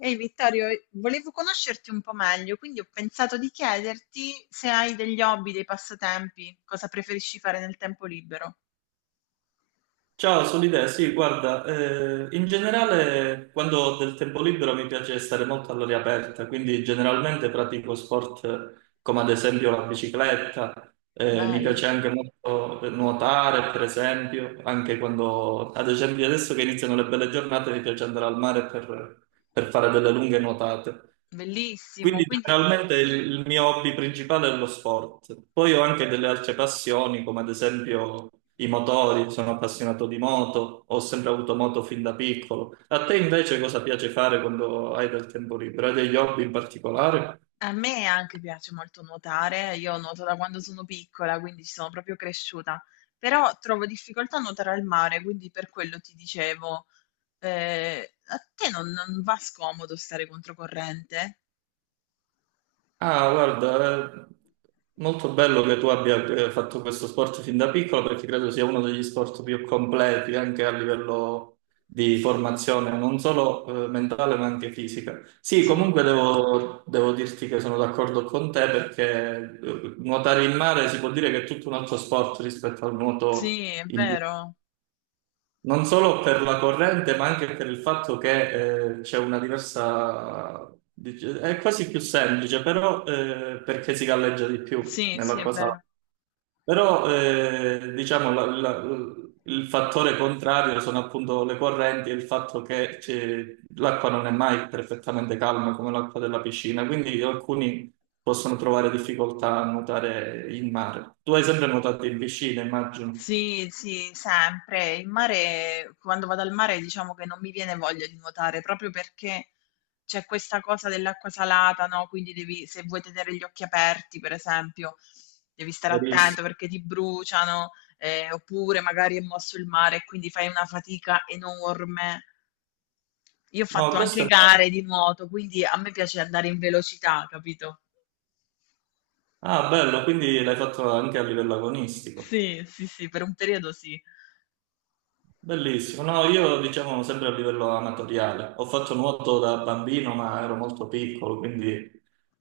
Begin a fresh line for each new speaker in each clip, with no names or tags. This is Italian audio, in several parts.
Ehi Vittorio, volevo conoscerti un po' meglio, quindi ho pensato di chiederti se hai degli hobby, dei passatempi, cosa preferisci fare nel tempo libero.
Ciao, sono l'idea. Sì, guarda, in generale quando ho del tempo libero mi piace stare molto all'aria aperta, quindi generalmente pratico sport come ad esempio la bicicletta, mi
Bello,
piace anche molto nuotare, per esempio, anche quando, ad esempio adesso che iniziano le belle giornate, mi piace andare al mare per fare delle lunghe nuotate.
bellissimo.
Quindi
Quindi
generalmente il mio hobby principale è lo sport. Poi ho anche delle altre passioni, come ad esempio i motori, sono appassionato di moto, ho sempre avuto moto fin da piccolo. A te invece cosa piace fare quando hai del tempo libero? Hai degli hobby in particolare?
a me anche piace molto nuotare, io nuoto da quando sono piccola, quindi ci sono proprio cresciuta, però trovo difficoltà a nuotare al mare, quindi per quello ti dicevo, a te non va scomodo stare controcorrente?
Ah, guarda, è molto bello che tu abbia fatto questo sport fin da piccolo perché credo sia uno degli sport più completi anche a livello di formazione, non solo mentale ma anche fisica. Sì,
Sì,
comunque devo dirti che sono d'accordo con te perché nuotare in mare si può dire che è tutto un altro sport rispetto al nuoto
sì, è
in
vero.
non solo per la corrente, ma anche per il fatto che c'è una diversa. È quasi più semplice, però perché si galleggia di più
Sì, sì, è
nell'acqua
vero.
salata. Però diciamo il fattore contrario sono appunto le correnti e il fatto che l'acqua non è mai perfettamente calma come l'acqua della piscina, quindi alcuni possono trovare difficoltà a nuotare in mare. Tu hai sempre nuotato in piscina, immagino.
Sì, sì, sempre. Il mare, quando vado al mare, diciamo che non mi viene voglia di nuotare, proprio perché c'è questa cosa dell'acqua salata, no? Quindi devi, se vuoi tenere gli occhi aperti, per esempio, devi stare attento
Verissimo.
perché ti bruciano, oppure magari è mosso il mare e quindi fai una fatica enorme. Io ho
No,
fatto anche
questo è bello.
gare di nuoto, quindi a me piace andare in velocità, capito?
Ah, bello, quindi l'hai fatto anche a livello agonistico.
Sì, sì, sì, per un periodo sì.
Bellissimo. No, io diciamo sempre a livello amatoriale. Ho fatto nuoto da bambino, ma ero molto piccolo, quindi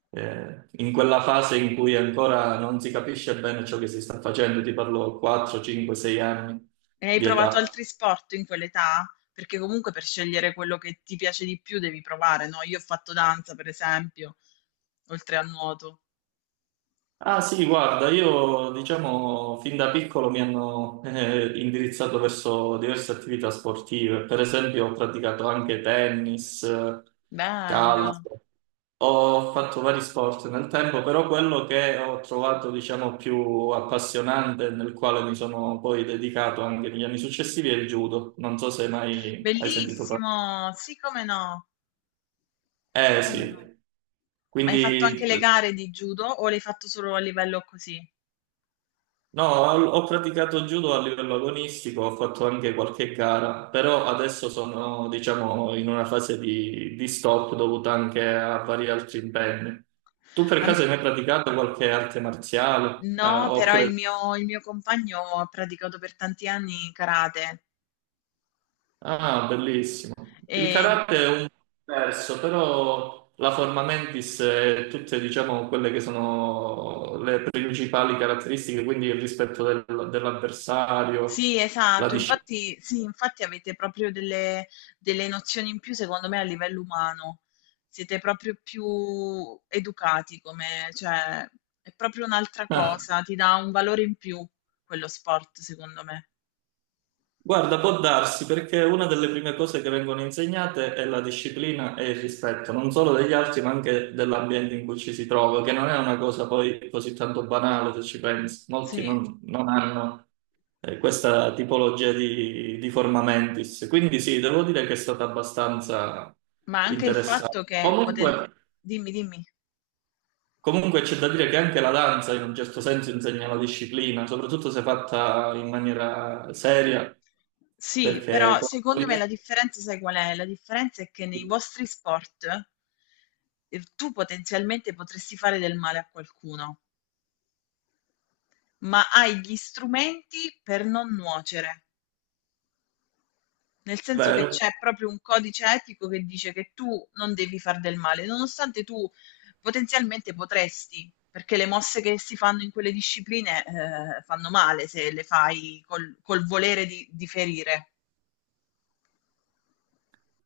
in quella fase in cui ancora non si capisce bene ciò che si sta facendo, ti parlo 4, 5, 6 anni
E hai
di
provato
età.
altri sport in quell'età? Perché comunque per scegliere quello che ti piace di più devi provare, no? Io ho fatto danza, per esempio, oltre al nuoto.
Ah sì, guarda, io diciamo fin da piccolo mi hanno indirizzato verso diverse attività sportive, per esempio ho praticato anche tennis,
Bello,
calcio. Ho fatto vari sport nel tempo, però quello che ho trovato, diciamo, più appassionante, nel quale mi sono poi dedicato anche negli anni successivi, è il judo. Non so se mai hai sentito parlare.
bellissimo, sì, come no,
Eh
come
sì,
no. Ma hai fatto anche
quindi
le gare di judo o l'hai fatto solo a livello così?
no, ho praticato judo a livello agonistico, ho fatto anche qualche gara, però adesso sono, diciamo, in una fase di stop dovuta anche a vari altri impegni. Tu per
A m-
caso hai mai praticato qualche arte marziale,
No, però
oppure.
il mio compagno ha praticato per tanti anni karate.
Ah, bellissimo. Il
E
karate è un po' diverso, però la forma mentis e tutte, diciamo, quelle che sono le principali caratteristiche, quindi il rispetto dell'avversario,
sì,
la
esatto.
disciplina.
Infatti sì, infatti avete proprio delle delle nozioni in più, secondo me, a livello umano. Siete proprio più educati, come, cioè, è proprio un'altra
Ah,
cosa, ti dà un valore in più quello sport, secondo me.
guarda, può darsi perché una delle prime cose che vengono insegnate è la disciplina e il rispetto, non solo degli altri, ma anche dell'ambiente in cui ci si trova, che non è una cosa poi così tanto banale se ci pensi. Molti
Sì,
non hanno. Questa tipologia di forma mentis. Quindi sì, devo dire che è stata abbastanza
ma anche il fatto
interessante.
che poten...
Comunque,
dimmi, dimmi.
comunque c'è da dire che anche la danza in un certo senso insegna la disciplina, soprattutto se fatta in maniera seria.
Sì,
perché...
però secondo me la differenza, sai qual è? La differenza è che nei vostri sport tu potenzialmente potresti fare del male a qualcuno. Ma hai gli strumenti per non nuocere. Nel senso che
Vero.
c'è proprio un codice etico che dice che tu non devi far del male, nonostante tu potenzialmente potresti, perché le mosse che si fanno in quelle discipline, fanno male se le fai col volere di ferire.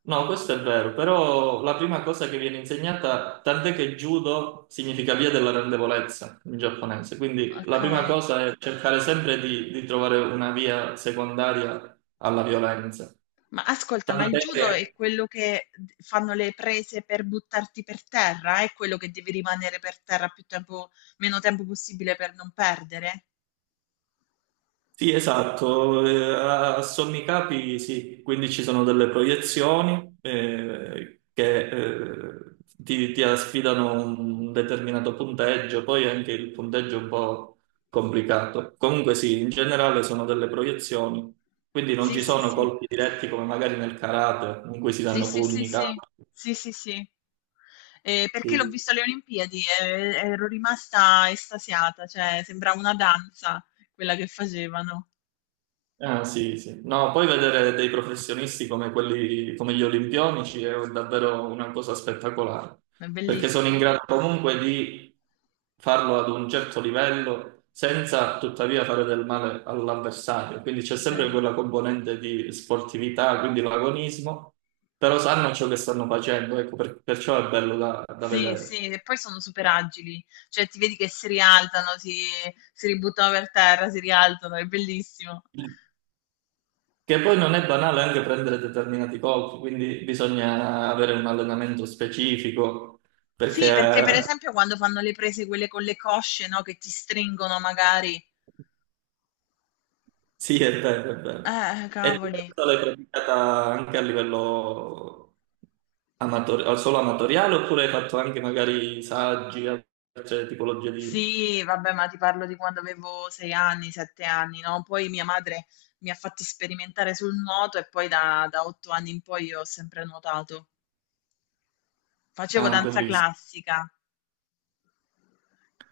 No, questo è vero, però la prima cosa che viene insegnata, tant'è che judo significa via della rendevolezza in giapponese, quindi
Ok.
la prima cosa è cercare sempre di trovare una via secondaria alla violenza.
Ma ascolta, ma il
Tant'è
judo è
che
quello che fanno le prese per buttarti per terra? È quello che devi rimanere per terra più tempo, meno tempo possibile per non perdere?
Sì, esatto, a sommi capi sì, quindi ci sono delle proiezioni che ti asfidano un determinato punteggio, poi anche il punteggio è un po' complicato. Comunque sì, in generale sono delle proiezioni, quindi non
Sì,
ci
sì,
sono
sì.
colpi diretti come magari nel karate, in cui si
Sì,
danno
sì, sì,
pugni,
sì.
capi.
Sì, sì, sì. Perché l'ho visto alle Olimpiadi e ero rimasta estasiata, cioè sembrava una danza quella che facevano.
Ah, sì, sì. No, poi vedere dei professionisti come quelli, come gli olimpionici è davvero una cosa spettacolare,
È
perché sono in
bellissimo,
grado comunque di farlo ad un certo livello senza tuttavia fare del male all'avversario. Quindi
è
c'è sempre
vero.
quella componente di sportività, quindi l'agonismo, però sanno ciò che stanno facendo, ecco, perciò è bello da
Sì,
vedere.
sì, e poi sono super agili, cioè ti vedi che si rialzano, si ributtano per terra, si rialzano, è bellissimo.
Che poi non è banale anche prendere determinati colpi, quindi bisogna avere un allenamento specifico,
Sì, perché per
perché
esempio quando fanno le prese quelle con le cosce, no, che ti stringono magari.
sì, è vero, è vero. E tu
Cavoli.
questa l'hai praticata anche a livello amatoriale, solo amatoriale, oppure hai fatto anche magari saggi, altre tipologie di.
Sì, vabbè, ma ti parlo di quando avevo sei anni, sette anni, no? Poi mia madre mi ha fatto sperimentare sul nuoto e poi da otto anni in poi io ho sempre nuotato. Facevo
Ah,
danza
bellissimo.
classica.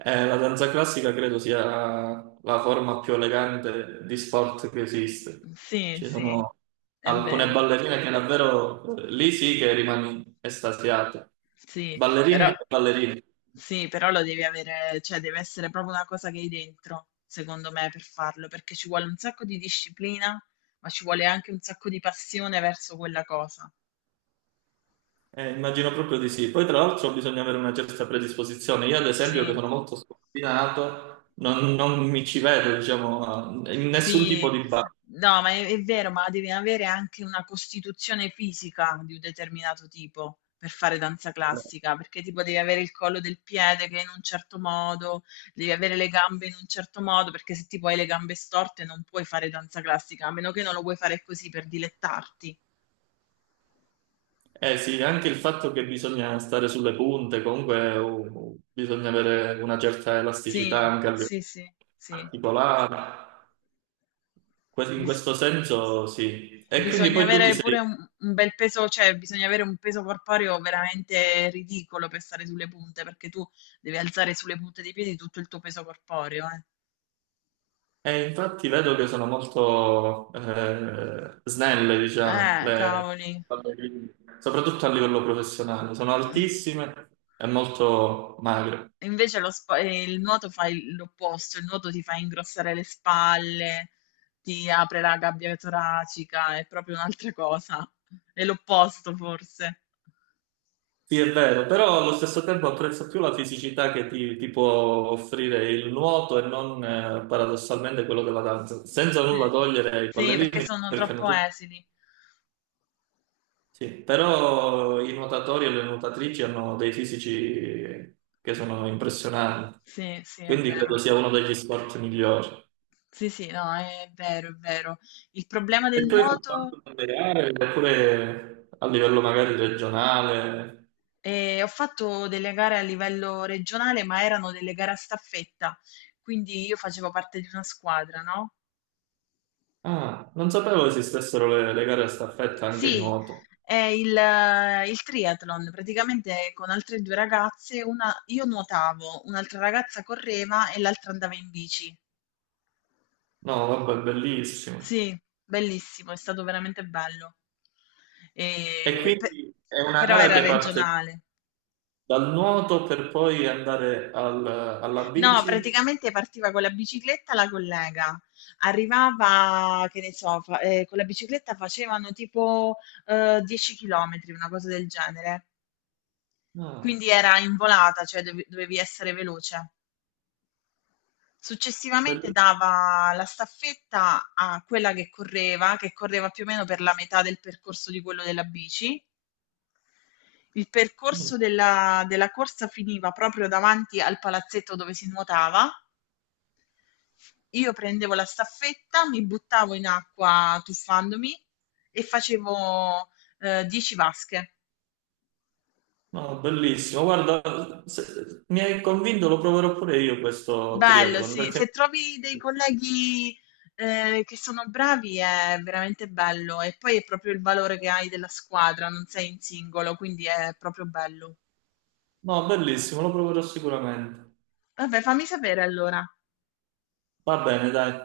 La danza classica credo sia la forma più elegante di sport che esiste.
Sì,
Ci
sì,
sono
è
alcune
vero.
ballerine che davvero lì sì che rimani estasiato.
Sì, però,
Ballerine e ballerine.
sì, però lo devi avere, cioè deve essere proprio una cosa che hai dentro, secondo me, per farlo, perché ci vuole un sacco di disciplina, ma ci vuole anche un sacco di passione verso quella cosa.
Immagino proprio di sì. Poi, tra l'altro, bisogna avere una certa predisposizione. Io, ad esempio, che
Sì,
sono molto scombinato, non mi ci vedo, diciamo, in nessun tipo
sì,
di ballo.
no, ma è vero, ma devi avere anche una costituzione fisica di un determinato tipo per fare danza classica, perché tipo devi avere il collo del piede che è in un certo modo, devi avere le gambe in un certo modo, perché se tipo hai le gambe storte non puoi fare danza classica, a meno che non lo vuoi fare così per dilettarti.
Eh sì, anche il fatto che bisogna stare sulle punte, comunque bisogna avere una certa elasticità
Sì,
anche a livello
sì, sì, sì.
articolare. In
Bis-
questo senso sì. E quindi
Bisogna
poi tu ti
avere pure
sei.
un bel peso, cioè bisogna avere un peso corporeo veramente ridicolo per stare sulle punte, perché tu devi alzare sulle punte dei piedi tutto il tuo peso corporeo, eh.
E infatti vedo che sono molto snelle, diciamo, le
Cavoli.
ballerine, soprattutto a livello professionale. Sono altissime e molto magre.
Invece il nuoto fa l'opposto, il nuoto ti fa ingrossare le spalle, ti apre la gabbia toracica, è proprio un'altra cosa. È l'opposto forse.
Sì, è vero, però allo stesso tempo apprezzo più la fisicità che ti può offrire il nuoto e non paradossalmente quello della danza, senza
Sì.
nulla togliere ai
Sì, perché
ballerini,
sono
perché hanno
troppo
tutti.
esili.
Sì, però i nuotatori e le nuotatrici hanno dei fisici che sono impressionanti,
Sì, sì, è
quindi
vero.
credo sia uno degli sport migliori.
Sì, sì, no, è vero, è vero. Il problema
E
del
tu hai fatto
nuoto,
anche delle gare, oppure a livello magari regionale?
ho fatto delle gare a livello regionale, ma erano delle gare a staffetta, quindi io facevo parte di una squadra, no?
Ah, non sapevo esistessero le gare a staffetta anche in
Sì,
nuoto.
è il triathlon, praticamente con altre due ragazze, una, io nuotavo, un'altra ragazza correva e l'altra andava in bici.
No, vabbè, bellissimo.
Sì, bellissimo, è stato veramente bello.
E
E pe-
quindi è una
Però
gara
era
che parte
regionale.
dal nuoto per poi andare alla
No,
bici?
praticamente partiva con la bicicletta la collega. Arrivava, che ne so, con la bicicletta facevano tipo 10 km, una cosa del genere.
No,
Quindi era in volata, cioè dovevi essere veloce. Successivamente
bellissimo.
dava la staffetta a quella che correva più o meno per la metà del percorso di quello della bici. Il percorso della corsa finiva proprio davanti al palazzetto dove si nuotava. Io prendevo la staffetta, mi buttavo in acqua tuffandomi e facevo 10 vasche.
No, bellissimo. Guarda, mi hai convinto, lo proverò pure io questo
Bello,
triathlon.
sì. Se trovi dei colleghi che sono bravi è veramente bello e poi è proprio il valore che hai della squadra, non sei in singolo, quindi è proprio bello.
No, bellissimo, lo proverò sicuramente.
Vabbè, fammi sapere allora.
Va bene, dai.